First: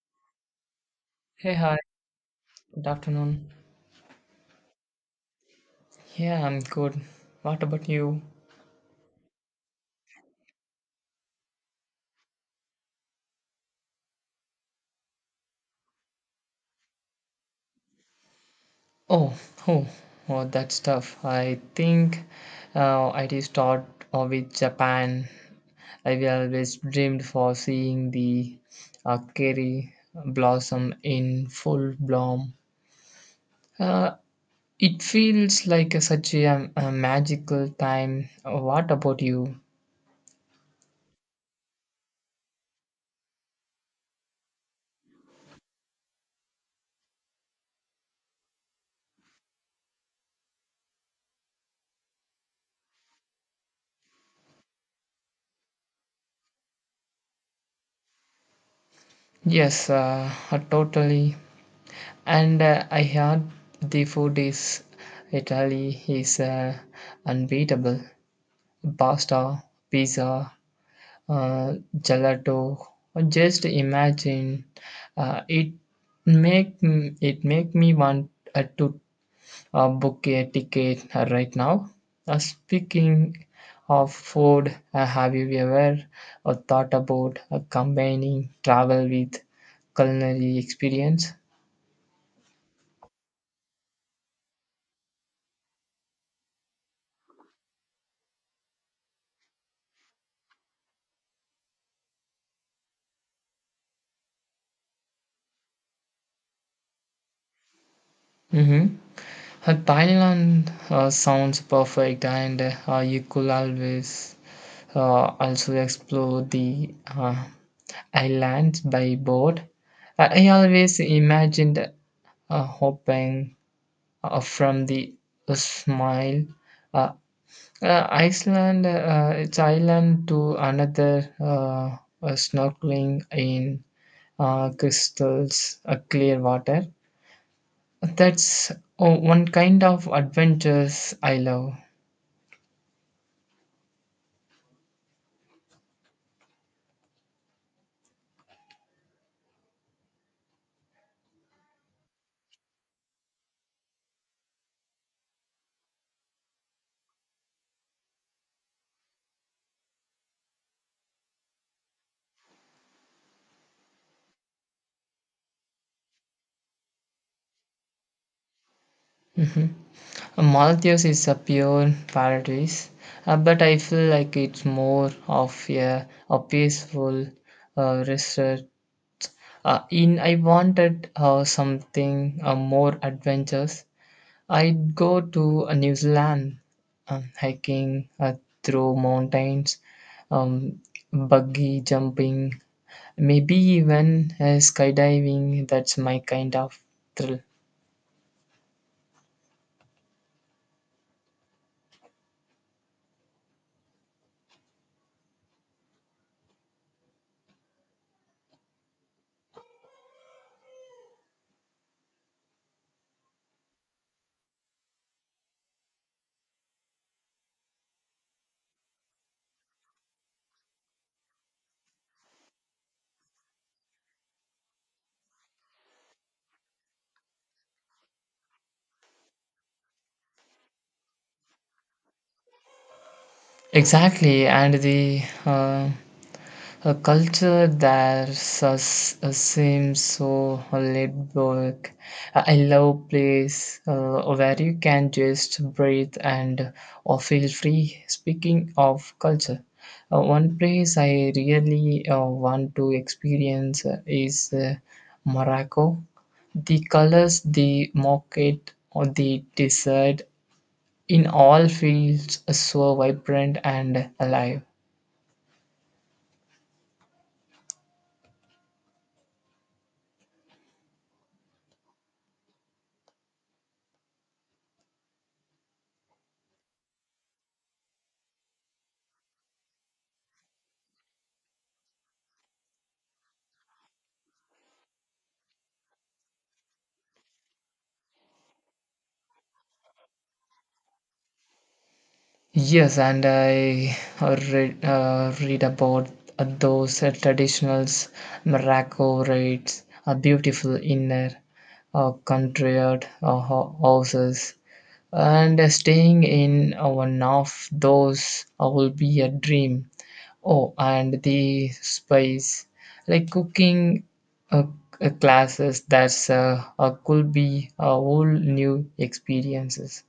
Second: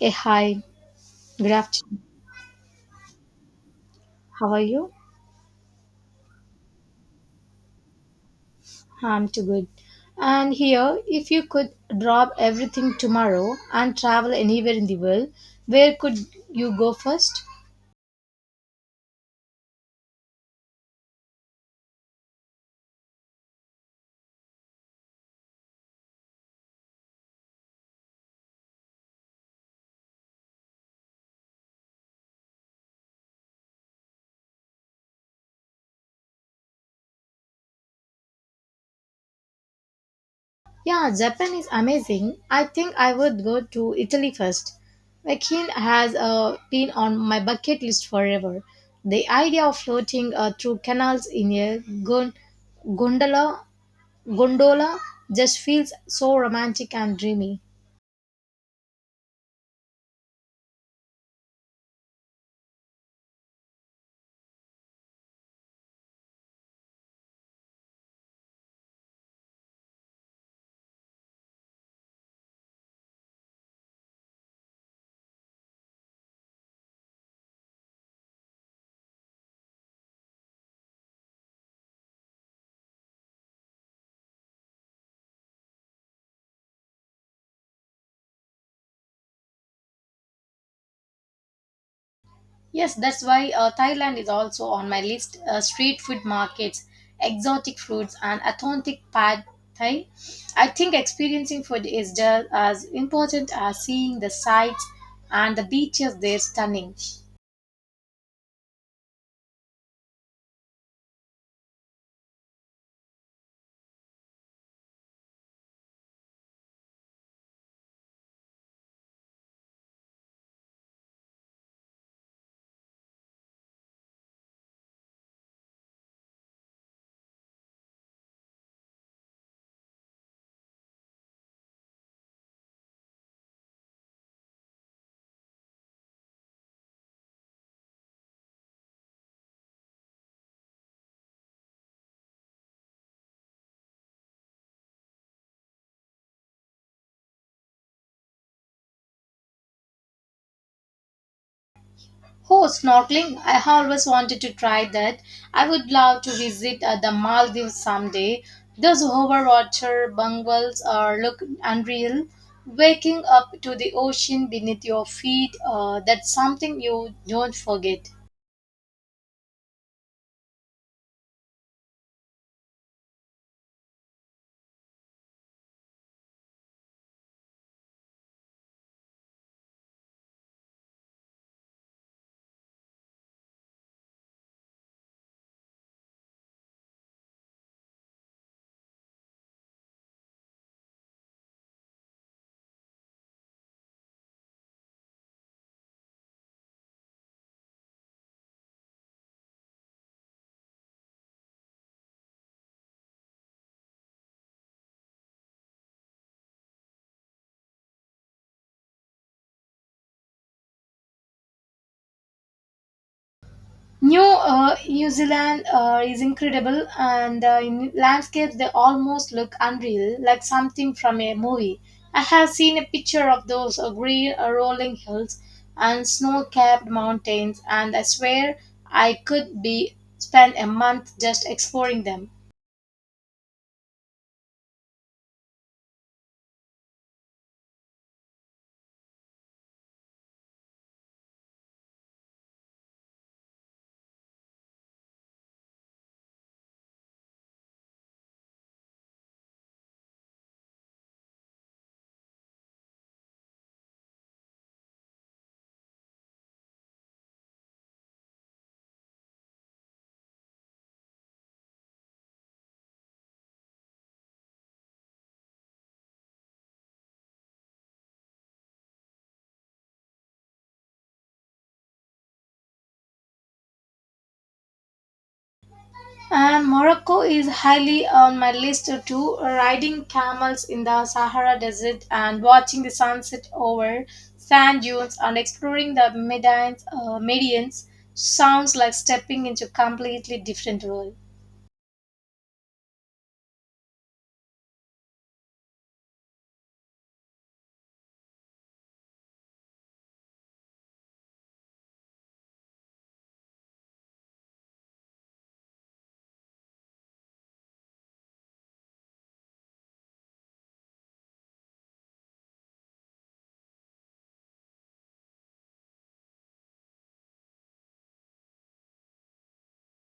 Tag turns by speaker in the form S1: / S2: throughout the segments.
S1: Hey, hi, good
S2: Hey, hi.
S1: afternoon.
S2: Good afternoon.
S1: How are you?
S2: Yeah, I'm good. What about you?
S1: I'm too good. And here, if you could drop everything tomorrow and travel anywhere in the world, where could you go first?
S2: Oh, oh, oh, that's tough. I think I did start with Japan. I've always dreamed for seeing the cherry blossom in full bloom. Uh, it feels like such a a magical time. What about you?
S1: Yeah, Japan is amazing. I think I would go to Italy first. Vakin has been on my bucket list forever. The idea of floating through canals in a gondola, gondola just feels so romantic and dreamy.
S2: Yes, Totally. And I heard the food is Italy is unbeatable. Pasta, pizza, gelato. Just imagine uh, it it make me want to book a ticket right now. Speaking of food, have you ever thought about combining travel with culinary experience?
S1: Yes, that's why Thailand is also on my list. Street food markets, exotic foods, and authentic pad thai. I think experiencing food is just as important as seeing the sights and the beaches. They're stunning.
S2: Mm-hmm. Thailand sounds perfect, and you could always also explore the islands by boat. I always imagined hoping from the smile. Uh, Iceland, its island to another snorkeling in crystals, clear water. That's oh, One kind of adventures I love.
S1: Oh, snorkeling. I always wanted to try that. I would love to visit the Maldives someday. Those overwater bungalows are look unreal. Waking up to the ocean beneath your feet, that's something you don't forget.
S2: Mhm. Maldives is a pure paradise, but I feel like it's more of a peaceful resort. In I wanted something more adventurous. I'd go to New Zealand, hiking through mountains, um, buggy jumping, maybe even skydiving. That's my kind of thrill.
S1: New Zealand is incredible, and in landscapes they almost look unreal, like something from a movie. I have seen a picture of those green rolling hills and snow-capped mountains, and I swear I could be spend a month just exploring them.
S2: Exactly, and the a culture that seems so laid back. I love place where you can just breathe and or feel free. Speaking of culture, one place I really want to experience is Morocco. The colors, the market, or the desert in all feels so vibrant and alive.
S1: And Morocco is highly on my list too. Riding camels in the Sahara Desert and watching the sunset over sand dunes and exploring the Medines, Medians sounds like stepping into a completely different world.
S2: Yes, and I read about those traditionals, Morocco rites, a beautiful inner country out, houses, and staying in one of those will be a dream. Oh, and the spice, like cooking uh, classes, that's could be a whole new experiences.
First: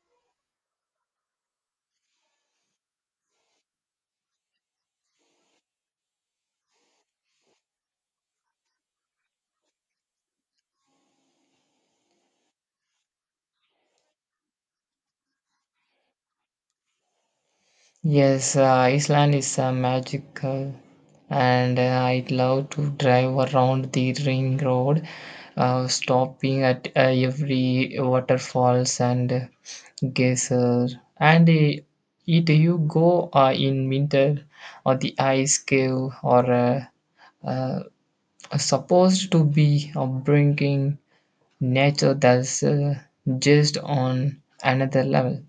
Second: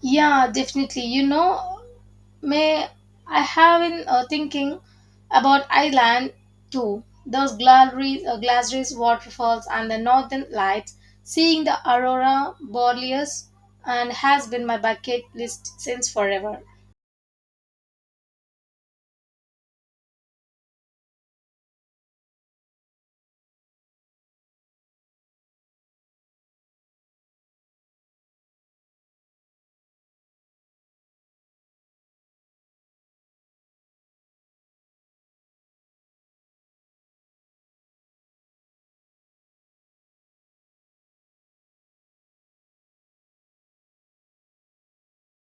S1: Yeah, definitely. You know, may I have been thinking about Ireland too. Those galleries, Glasgow's waterfalls, and the northern lights. Seeing the aurora borealis and has been my bucket list since forever.
S2: Yes, Iceland is magical, and I'd love to drive around the ring road, stopping at every waterfalls and geyser. And either you go in winter, or the ice cave, or uh, supposed to be bringing nature that's just on another level.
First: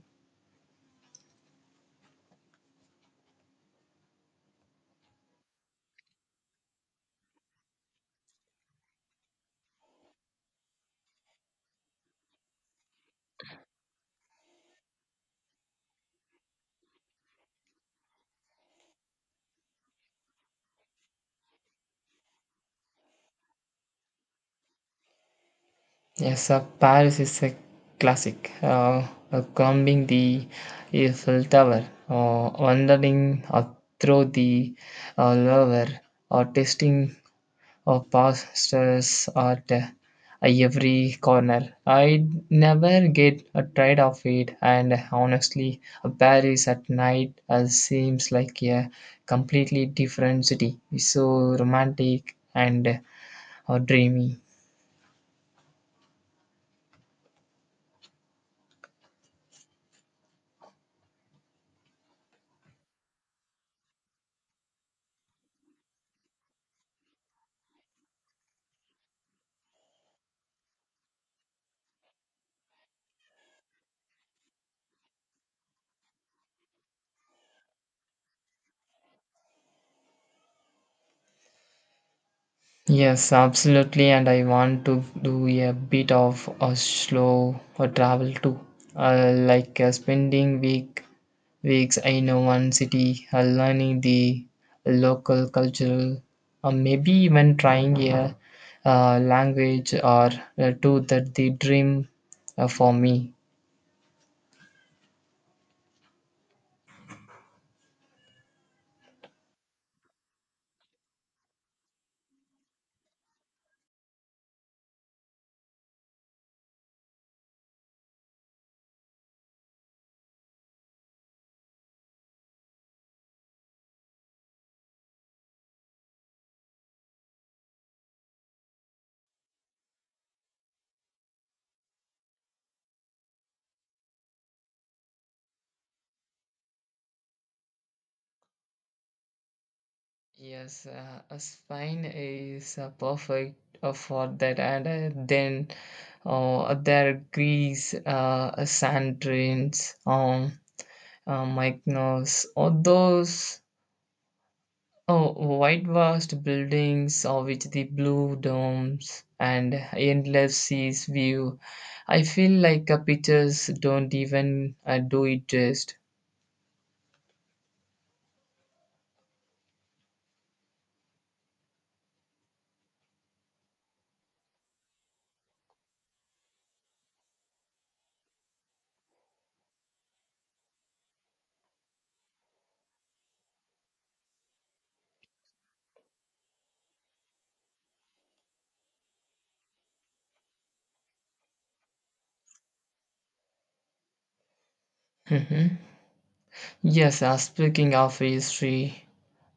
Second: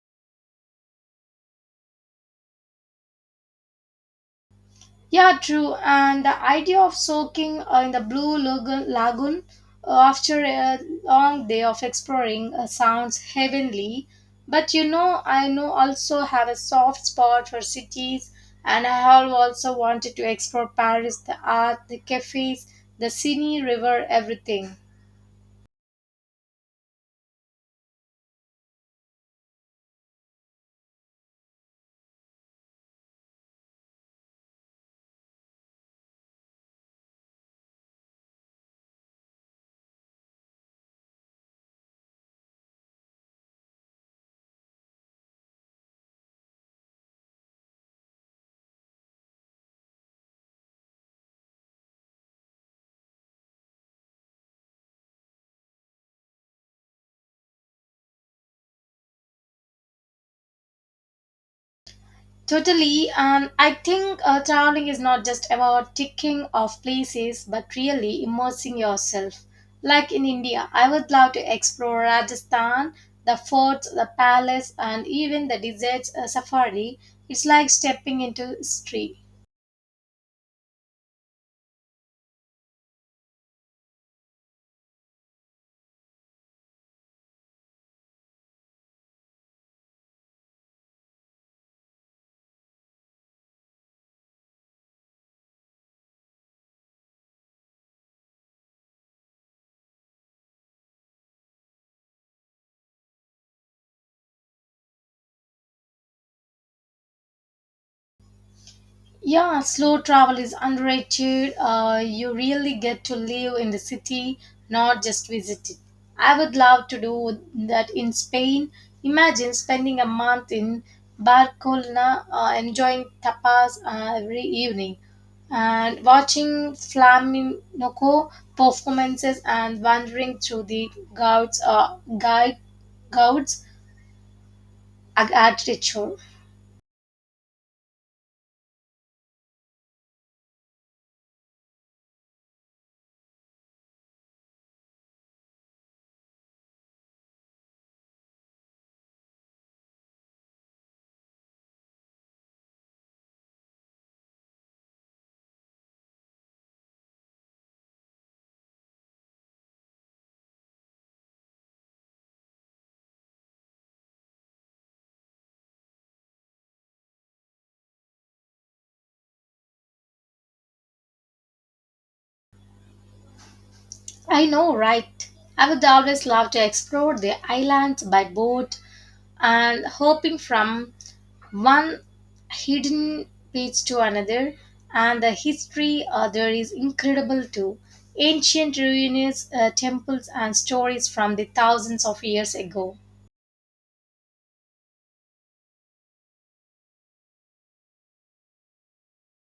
S1: Yeah, true. And the idea of soaking in the lagoon after a long day of exploring sounds heavenly. But you know, I know also have a soft spot for cities, and I have also wanted to explore Paris, the art, the cafes, the Seine River, everything.
S2: Yes, Paris is a classic. Climbing the Eiffel Tower, or wandering through the Louvre, or tasting pastels at every corner. I never get tired of it, and honestly, Paris at night seems like a completely different city. It's so romantic and dreamy.
S1: Totally, and I think traveling is not just about ticking off places but really immersing yourself. Like in India, I would love to explore Rajasthan, the forts, the palace, and even the desert safari. It's like stepping into history.
S2: Yes, absolutely. And I want to do a bit of a slow travel too, spending weeks in one city, learning the local cultural, or maybe even trying a language or two. That the dream for me.
S1: Yeah, slow travel is underrated. You really get to live in the city, not just visit it. I would love to do that in Spain. Imagine spending a month in Barcelona, enjoying tapas every evening, and watching flamenco performances and wandering through the gouts architecture.
S2: Yes, a spine is perfect for that, and then there are grease, sand drains, Mykonos, or those oh, white vast buildings of which the blue domes and endless seas view. I feel like pictures don't even do it just.
S1: I know, right? I would always love to explore the islands by boat and hopping from one hidden beach to another. And the history there is incredible too. Ancient ruins, temples, and stories from the thousands of years ago.
S2: Mhm. Yes, speaking of history,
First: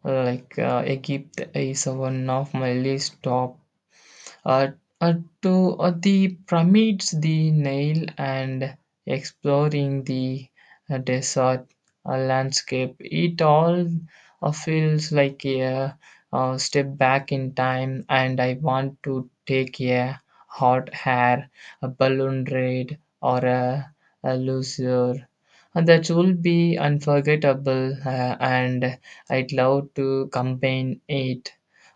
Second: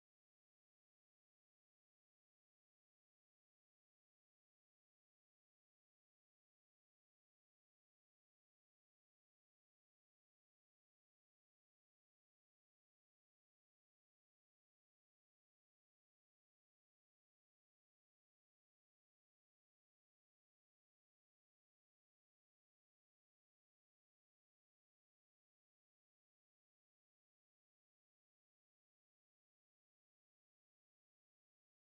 S2: like Egypt is one of my least top uh, uh, to the pyramids, the Nile, and exploring the desert landscape. It all feels like a step back in time, and I want to take a hot air, a balloon ride, or a leisure. And that will be unforgettable, and I'd love to combine it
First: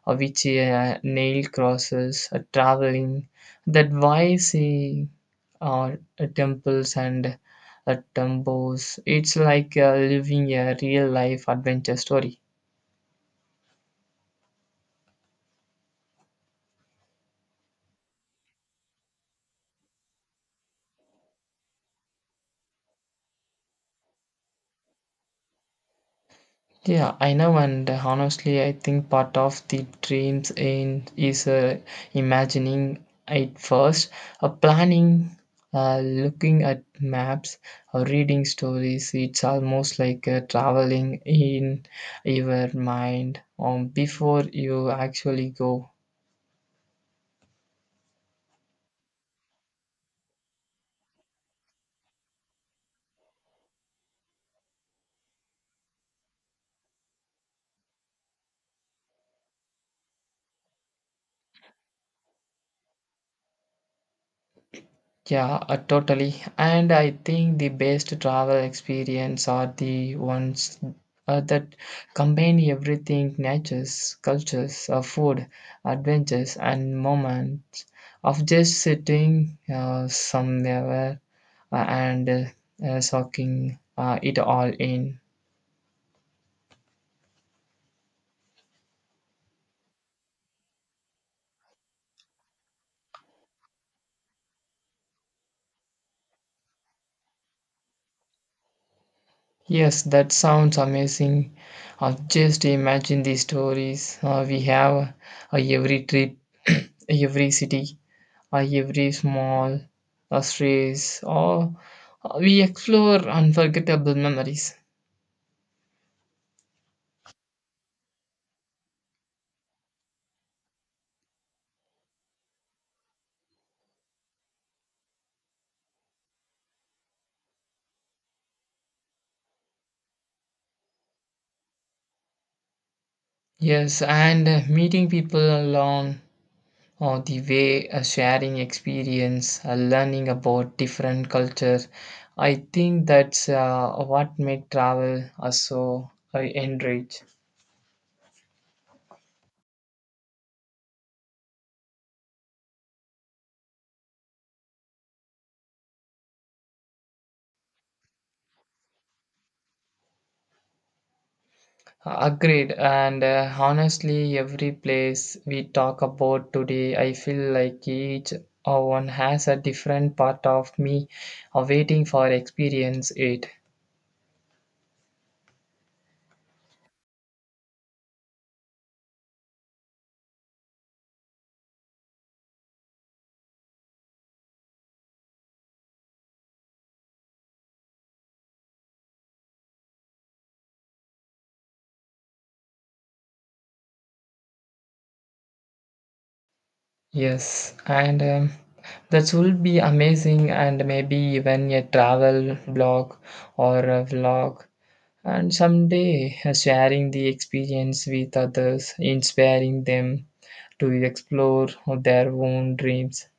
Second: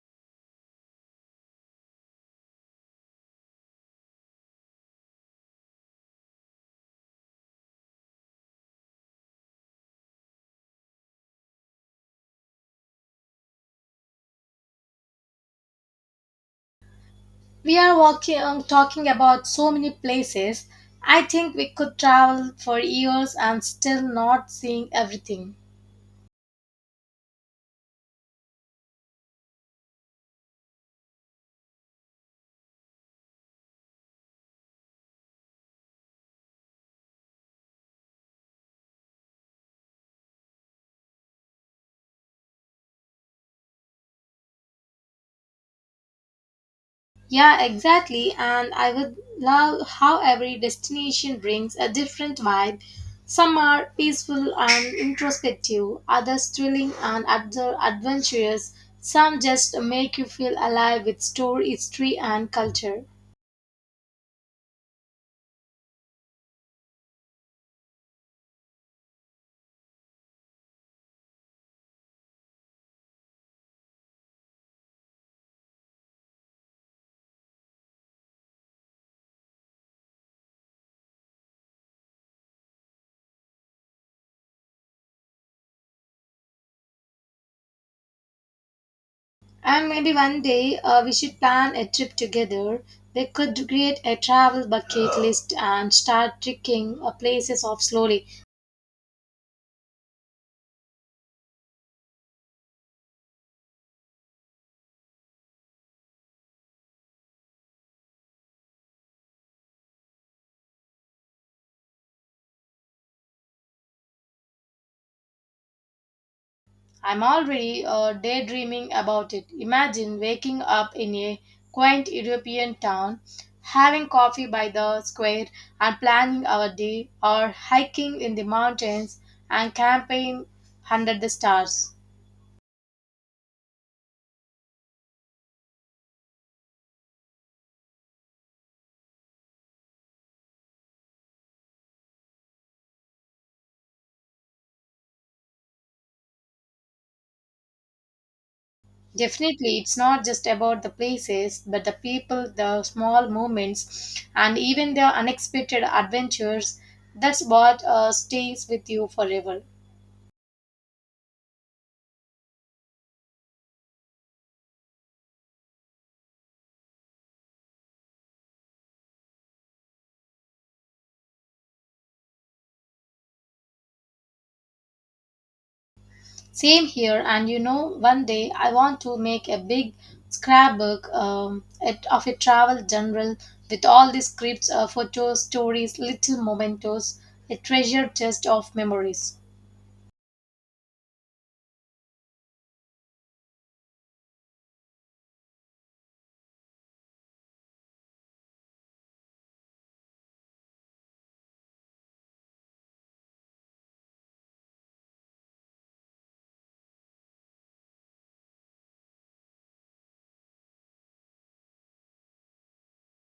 S2: which a nail crosses, a traveling, that why see uh, temples and temples. It's like living a real life adventure story.
S1: We are walking, talking about so many places. I think we could travel for years and still not seeing everything.
S2: Yeah, I know, and honestly, I think part of the dreams in is imagining it first, planning, looking at maps, or reading stories. It's almost like traveling in your mind before you actually go.
S1: Yeah, exactly. And I would love how every destination brings a different vibe. Some are peaceful and introspective, others thrilling and adventurous. Some just make you feel alive with story, history, and culture.
S2: Yeah, Totally. And I think the best travel experience are the ones that combine everything natures, cultures, food, adventures, and moments of just sitting somewhere and soaking it all in.
S1: And maybe one day we should plan a trip together. We could create a travel bucket list and start ticking places off slowly.
S2: Yes, that sounds amazing. Just imagine the stories we have every trip, every city by every small strays, or we explore unforgettable memories.
S1: I'm already daydreaming about it. Imagine waking up in a quaint European town, having coffee by the square, and planning our day, or hiking in the mountains and camping under the stars.
S2: Yes, and meeting people along the way, sharing experience, learning about different culture. I think that's what make travel so enrich.
S1: Definitely, it's not just about the places, but the people, the small moments, and even the unexpected adventures. That's what stays with you forever.
S2: Agreed, and honestly, every place we talk about today, I feel like each one has a different part of me awaiting for experience it.
S1: Same here, and you know, one day I want to make a big scrapbook of a travel journal with all the scripts, photos, stories, little mementos, a treasure chest of memories.
S2: Yes, and that will be amazing, and maybe even a travel blog or a vlog, and someday sharing the experience with others, inspiring them to explore their own dreams.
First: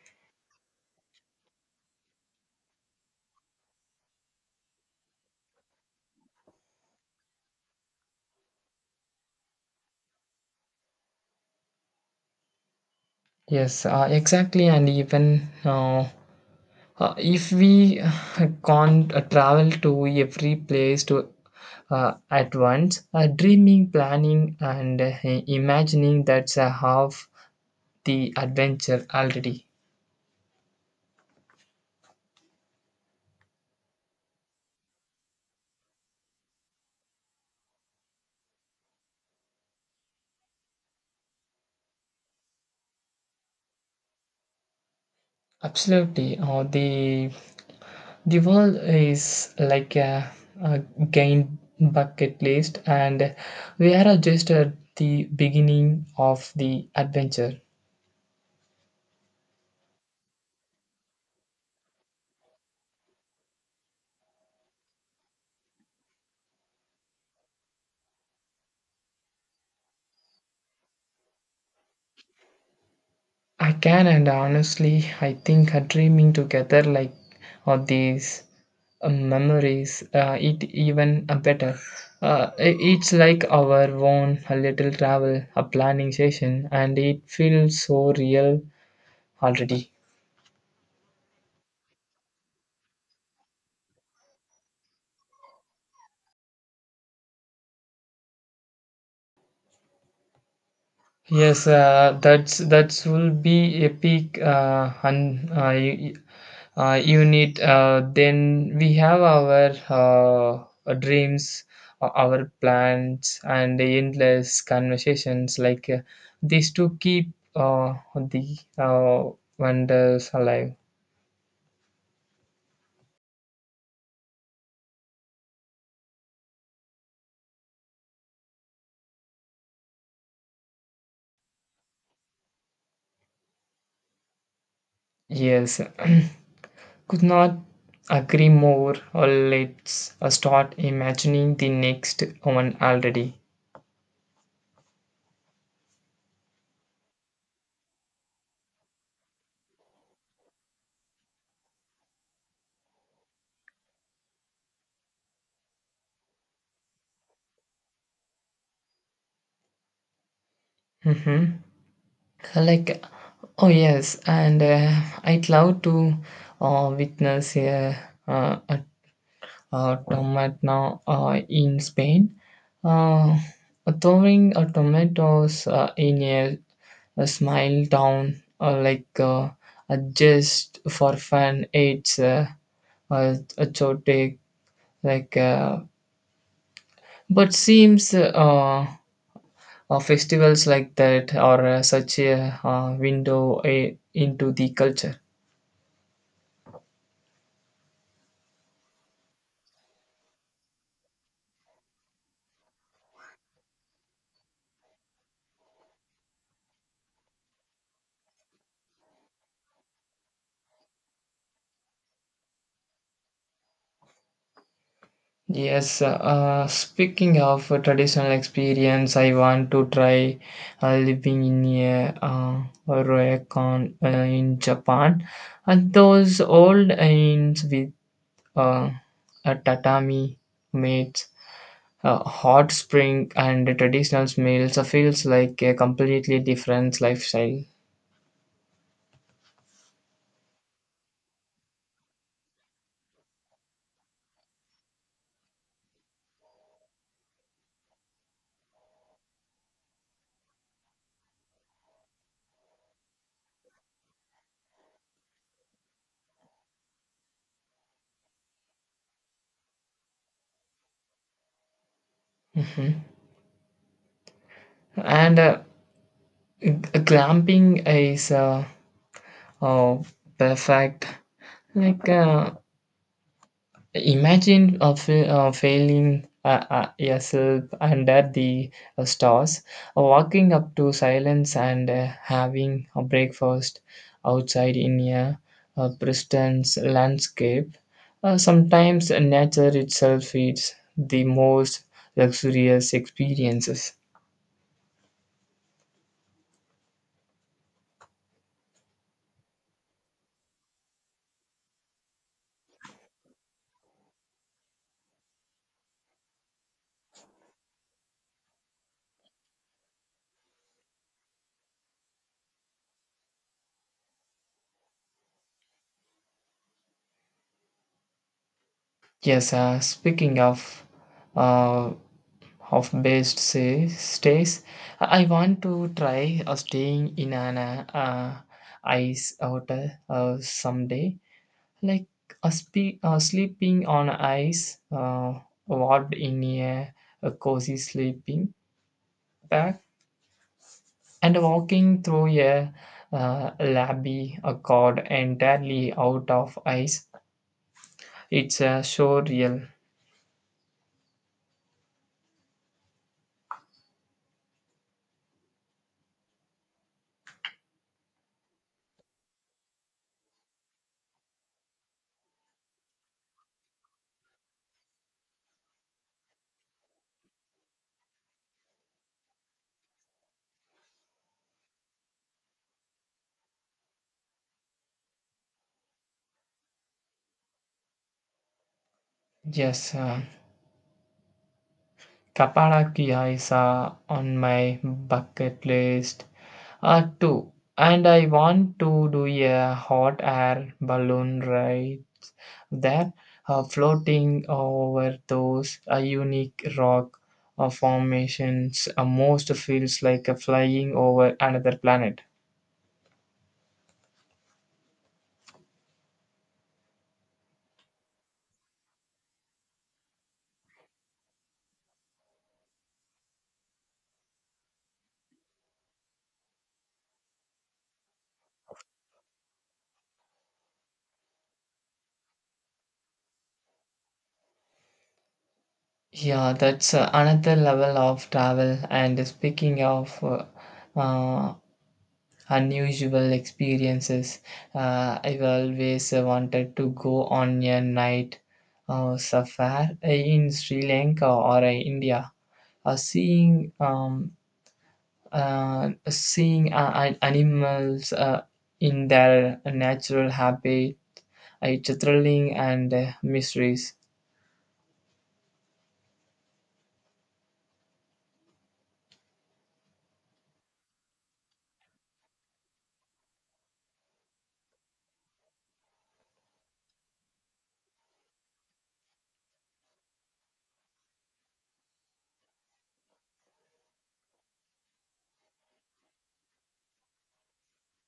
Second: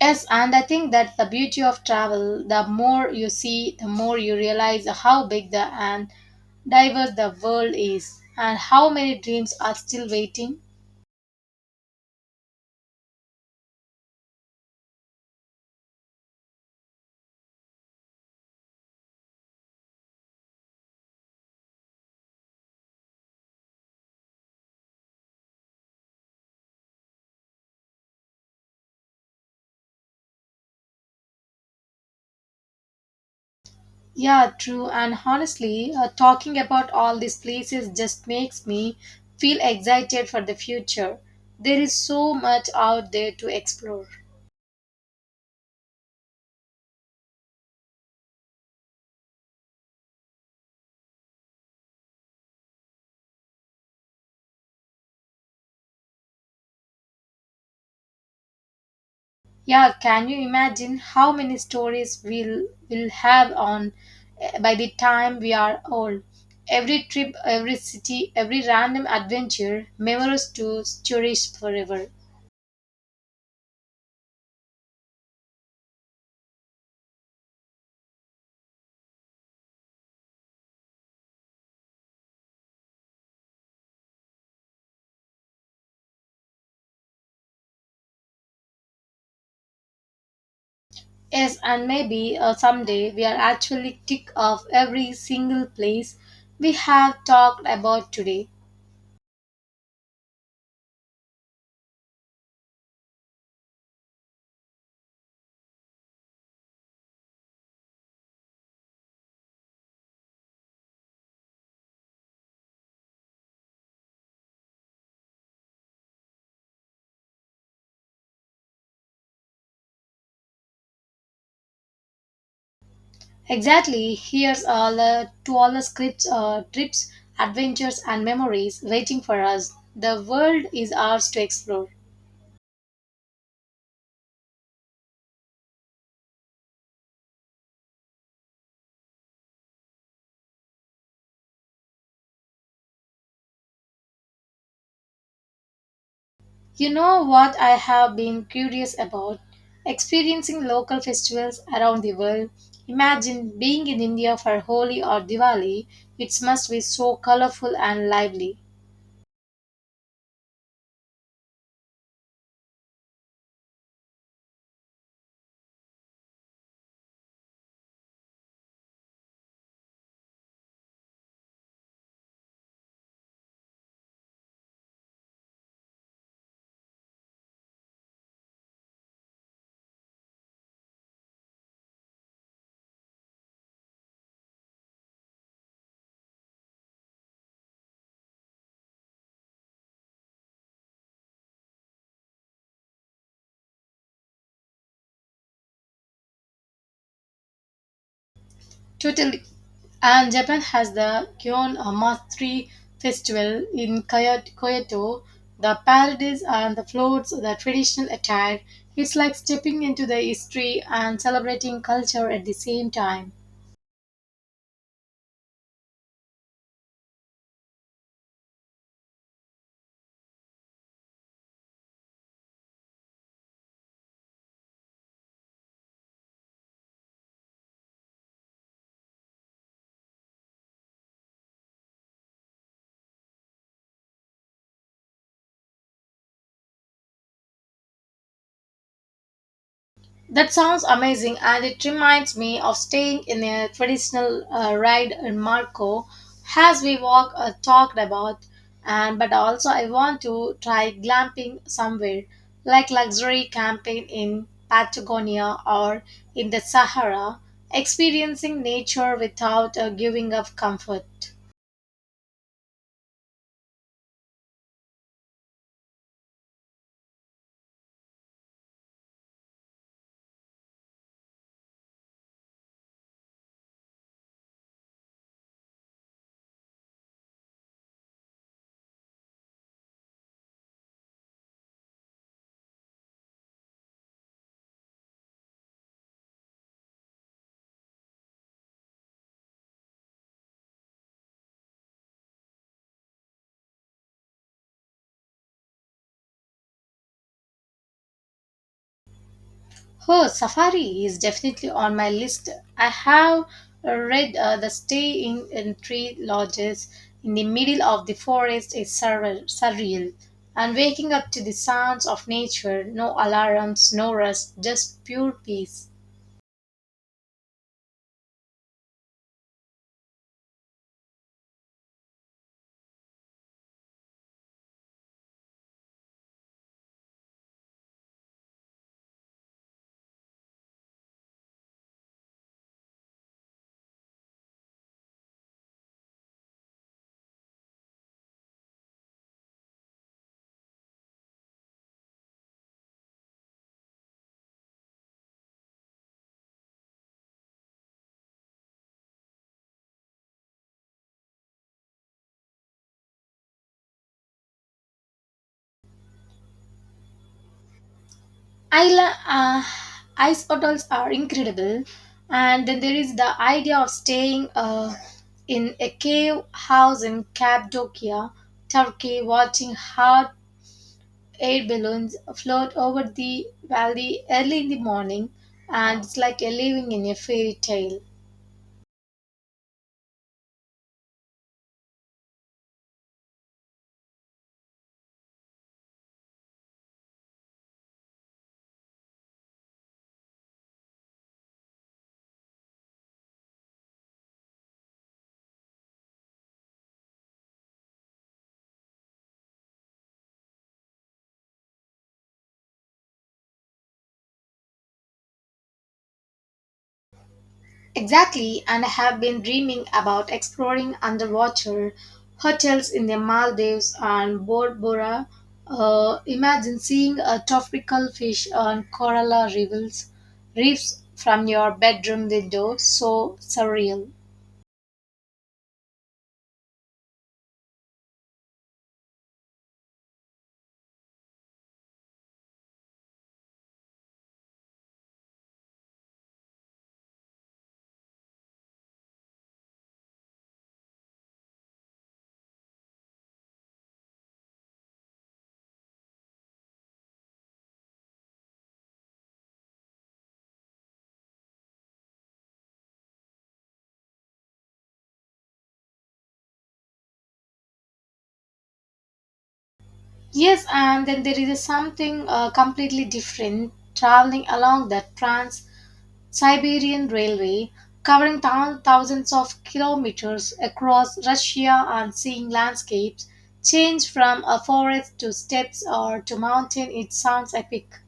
S1: Yes, and I think that's the beauty of travel. The more you see, the more you realize how big the and diverse the world is, and how many dreams are still waiting.
S2: Yes, exactly. And even if we can't travel to every place to at once, dreaming, planning, and imagining that's half the adventure already.
S1: Yeah, true. And honestly, talking about all these places just makes me feel excited for the future. There is so much out there to explore.
S2: Absolutely. The world is like a gain bucket list, and we are just at the beginning of the adventure.
S1: Yeah, can you imagine how many stories we'll will have on by the time we are old? Every trip, every city, every random adventure, memories to cherish forever.
S2: I can, and honestly, I think dreaming together like all these memories, it even better. It's like our own a little travel, a planning session, and it feels so real already.
S1: Yes, and maybe someday we are actually tick off every single place we have talked about today.
S2: Yes, that will be epic, and unit. Need then we have our dreams our plans and the endless conversations like these to keep the wonders alive.
S1: Exactly, here's all the to all the scripts, trips, adventures, and memories waiting for us. The world is ours to explore.
S2: Yes. Could not agree more, or let's start imagining the next one already.
S1: You know what I have been curious about? Experiencing local festivals around the world. Imagine being in India for Holi or Diwali. It must be so colorful and lively.
S2: Mm-hmm. Like oh yes, and I'd love to witness a tomato in Spain. Uh, Throwing tomatoes in a smile town just for fun, it's a chote like. But seems festivals like that are such a window into the culture.
S1: Totally. And Japan has the Kyon Matsuri Festival in Kyoto, the parades and the floats, the traditional attire. It's like stepping into the history and celebrating culture at the same time.
S2: Yes, speaking of a traditional experience, I want to try living in a ryokan in Japan, and those old inns with uh, a tatami mats, a hot spring, and the traditional smells feels like a completely different lifestyle.
S1: That sounds amazing, and it reminds me of staying in a traditional ride in Marco, as we walk talked about. And but also, I want to try glamping somewhere, like luxury camping in Patagonia or in the Sahara, experiencing nature without giving up comfort.
S2: Mhm. And g- glamping is uh, perfect. Like imagine failing yourself under the stars, walking up to silence and having a breakfast outside in Princeton's landscape. Sometimes nature itself is the most luxurious experiences.
S1: Oh, Safari is definitely on my list. I have read The Stay in Tree Lodges in the Middle of the Forest is surreal. And waking up to the sounds of nature, no alarms, no rush, just pure peace.
S2: Yes, speaking of uh, half-based say, stays. I want to try staying in an ice hotel someday, like sleeping on ice, wrapped in a cozy sleeping bag, and walking through a labby a cod entirely out of ice. It's so real.
S1: Isla, ice bottles are incredible. And then there is the idea of staying in a cave house in Cappadocia, Turkey, watching hot Air balloons float over the valley early in the morning, and it's like you're living in a fairy tale.
S2: Yes, Kapadokya is on my bucket list too, and I want to do a hot air balloon ride there, floating over those unique rock formations. Most feels like flying over another planet.
S1: Exactly, and I have been dreaming about exploring underwater hotels in the Maldives and Bora Bora. Imagine seeing a tropical fish on coral reefs from your bedroom window. So surreal.
S2: Yeah, that's another level of travel. And speaking of uh, unusual experiences. I've always wanted to go on a night safari in Sri Lanka or India. Uh, seeing um, seeing animals in their natural habitat, it's thrilling and mysteries.
S1: Yes, and then there is something completely different traveling along the Trans Siberian Railway, covering thousands of kilometers across Russia and seeing landscapes change from a forest to steppes or to mountain. It sounds epic.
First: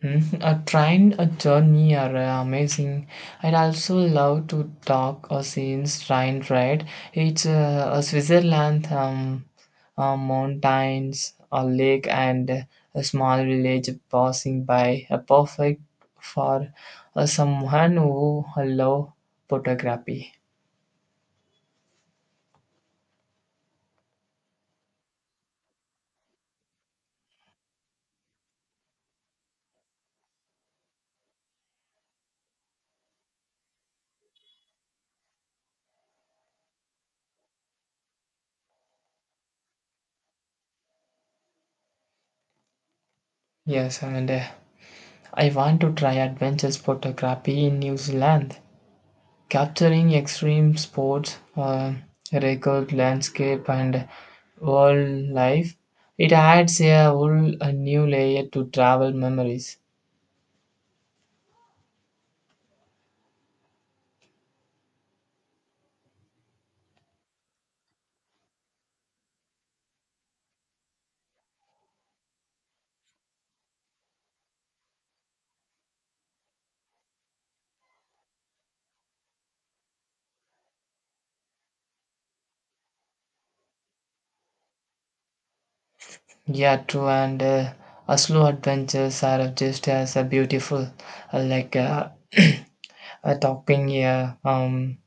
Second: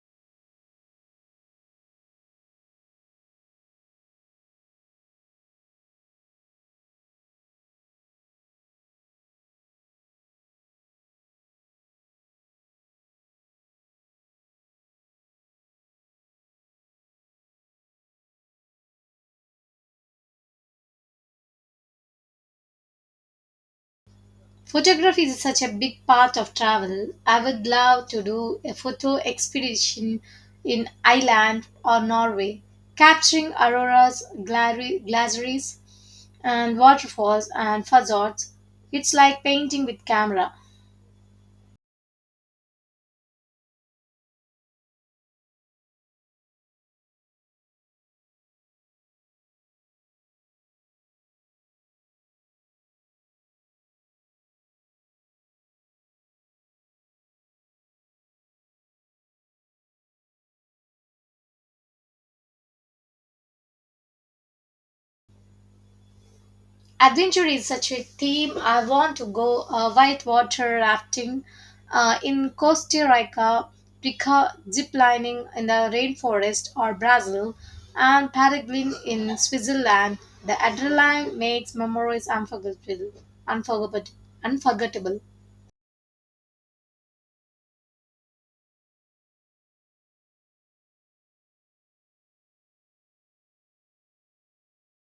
S2: Hmm. A train, a journey are amazing. I'd also love to talk a scene's train ride. It's a Switzerland, mountains, a lake, and a small village passing by. A perfect for someone who love photography.
S1: Photography is such a big part of travel. I would love to do a photo expedition in Iceland or Norway, capturing auroras, glaciers, and waterfalls and fjords. It's like painting with camera.
S2: Yes, and I want to try adventures photography in New Zealand. Capturing extreme sports, record landscape, and wildlife, it adds a whole a new layer to travel memories.
S1: Adventure is such a theme. I want to go whitewater rafting in Costa Rica, zip lining in the rainforest or Brazil, and paragliding in Switzerland. The adrenaline makes memories Unforgettable. unforgettable.
S2: Yeah, true, and a slow adventures are just as beautiful, uh, like uh, topping a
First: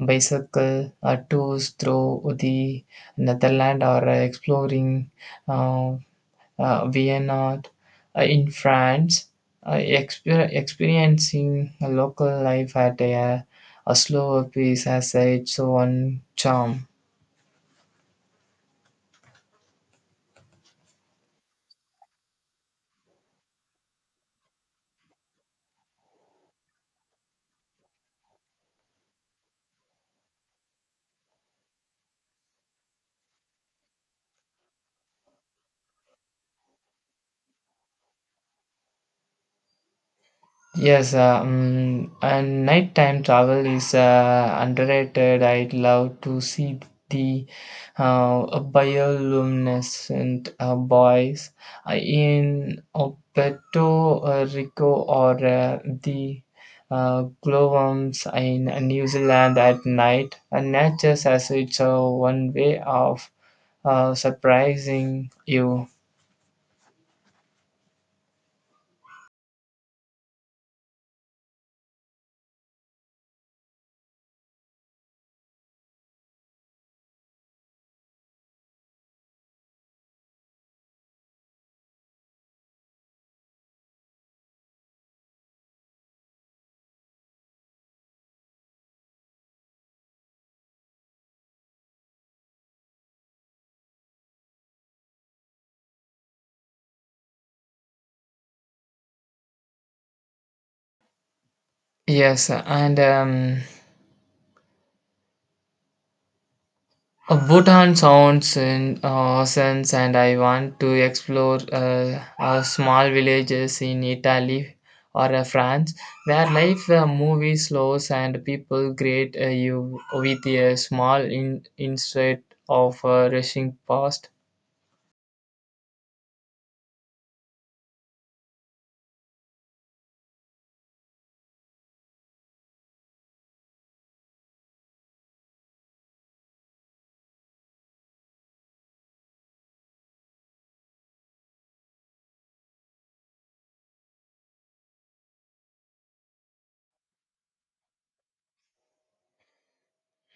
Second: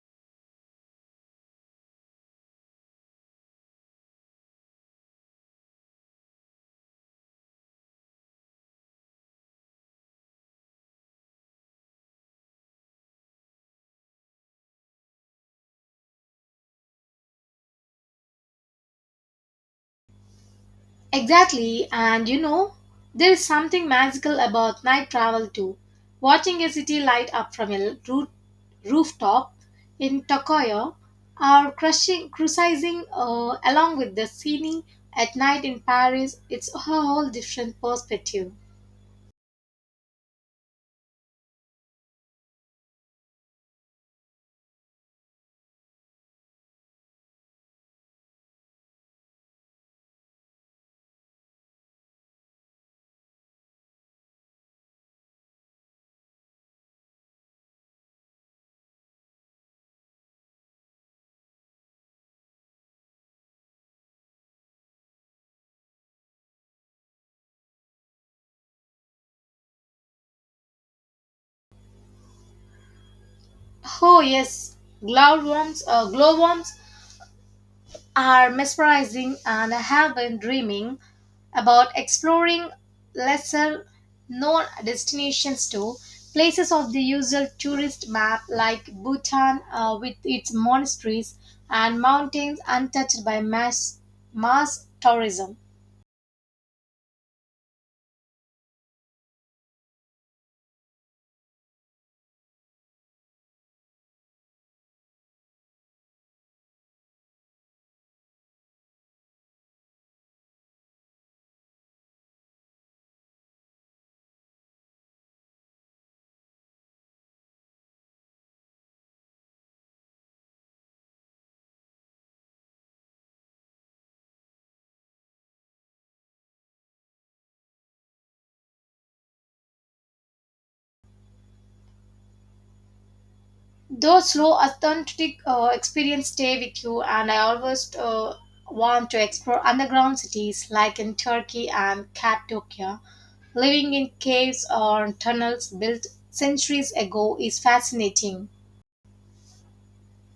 S2: bicycle tours through the Netherlands or exploring uh, Vienna in France, experiencing local life at a slower pace has its own charm.
S1: Exactly, and you know, there is something magical about night travel too. Watching a city light up from a rooftop in Tokoyo or cruising along with the scenery at night in Paris, it's a whole different perspective.
S2: Yes, and nighttime travel is underrated. I'd love to see the bioluminescent boys in Puerto Rico or the glowworms in New Zealand at night. And nature has its one way of surprising you.
S1: Oh yes, glowworms are mesmerizing and I have been dreaming about exploring lesser known destinations too. Places of the usual tourist map like Bhutan with its monasteries and mountains untouched by mass tourism.
S2: Yes, and Bhutan sounds in sense, and I want to explore small villages in Italy or France where life moves slow and people greet you with a small instead of rushing past.
S1: Those slow authentic experience stay with you, and I always want to explore underground cities like in Turkey and Cappadocia. Living in caves or tunnels built centuries ago is fascinating.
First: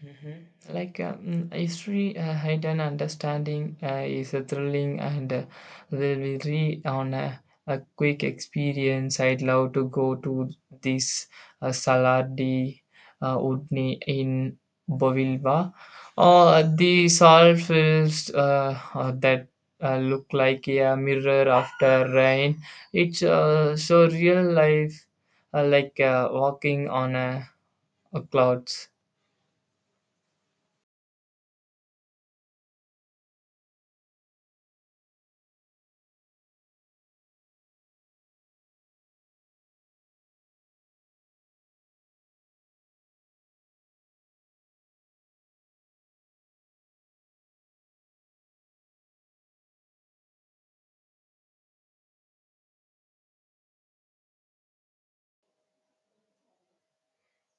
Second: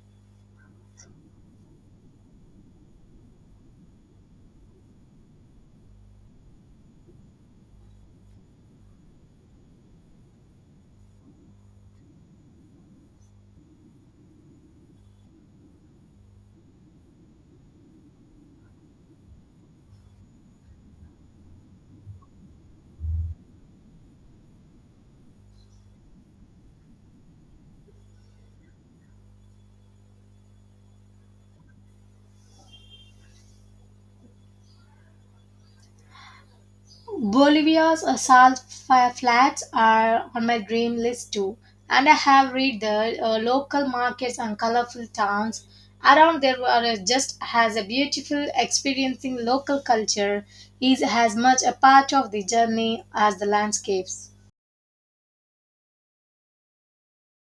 S2: Mhm. Like history, height and understanding is a thrilling and will be re on a quick experience. I'd love to go to this Saladi Udni in Bovilva. Or the salt that look like a mirror after rain. It's so real life, walking on a clouds.
S1: Bolivia's salt flats are on my dream list too, and I have read the local markets and colorful towns around there are just as a beautiful experiencing local culture is as much a part of the journey as the landscapes.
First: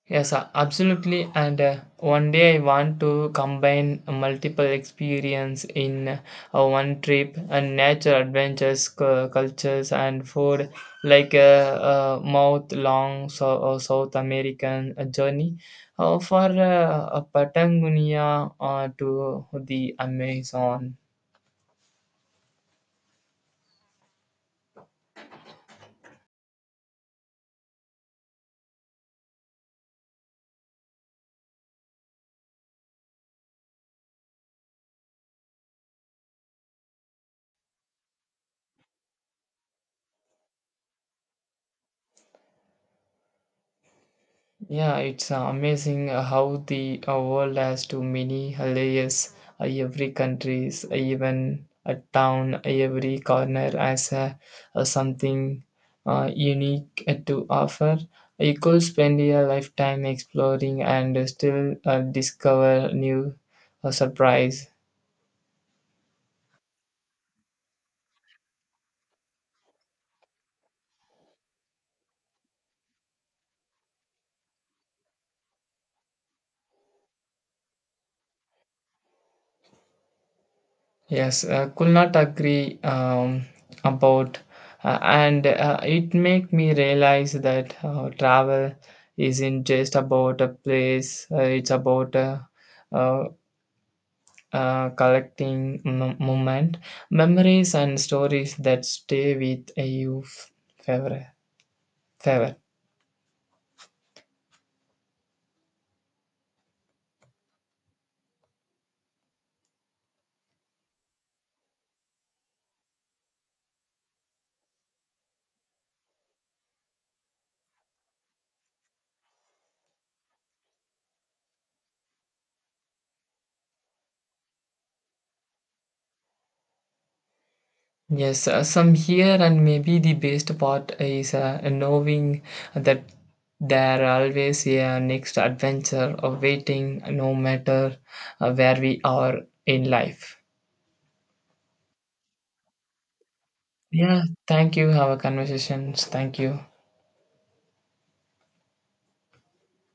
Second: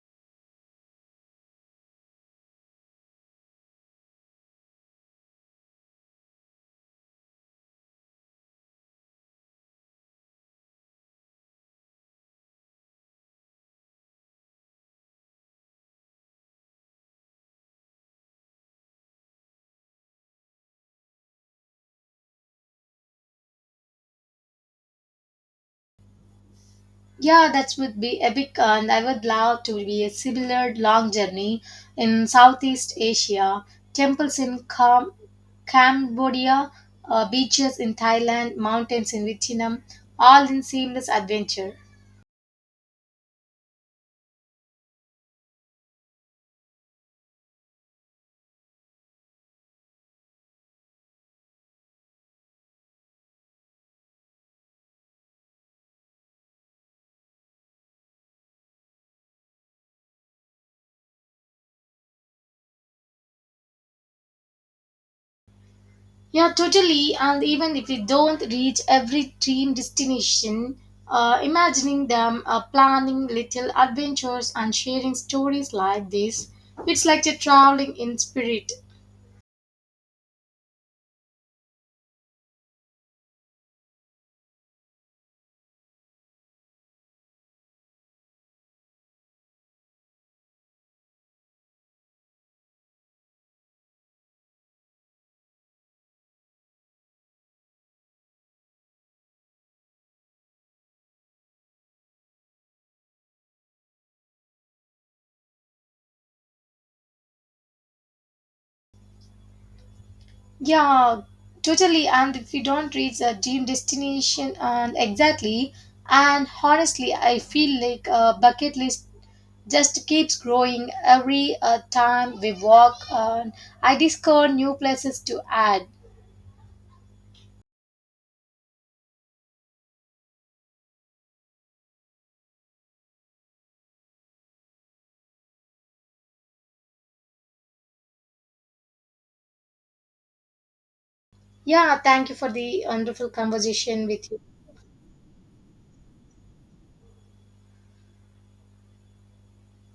S2: Yes, absolutely. And one day I want to combine multiple experience in one trip and nature adventures, cultures, and food, like mouth long South American journey, for Patagonia to the Amazon.
S1: Yeah, that would be epic, and I would love to be a similar long journey in Southeast Asia. Temples in Cambodia, beaches in Thailand, mountains in Vietnam, all in seamless adventure.
S2: Yeah, it's amazing how the world has too many layers. Every countries, even a town, every corner has something unique to offer. You could spend your lifetime exploring and still discover new surprise.
S1: Yeah, totally. And even if we don't reach every dream destination, imagining them, planning little adventures, and sharing stories like this, it's like you're traveling in spirit.
S2: Yes, could not agree about, and it make me realize that travel isn't just about a place. It's about uh, collecting moment, memories, and stories that stay with you forever. forever.
S1: Yeah, totally. And if we don't reach a dream destination, and exactly, and honestly, I feel like a bucket list just keeps growing every time we walk, and I discover new places to add.
S2: Yes, some here, and maybe the best part is knowing that there are always a next adventure of waiting, no matter where we are in life.
S1: Yeah, thank you for the wonderful conversation
S2: Yeah,
S1: with you.
S2: thank you. Have a conversations. Thank you.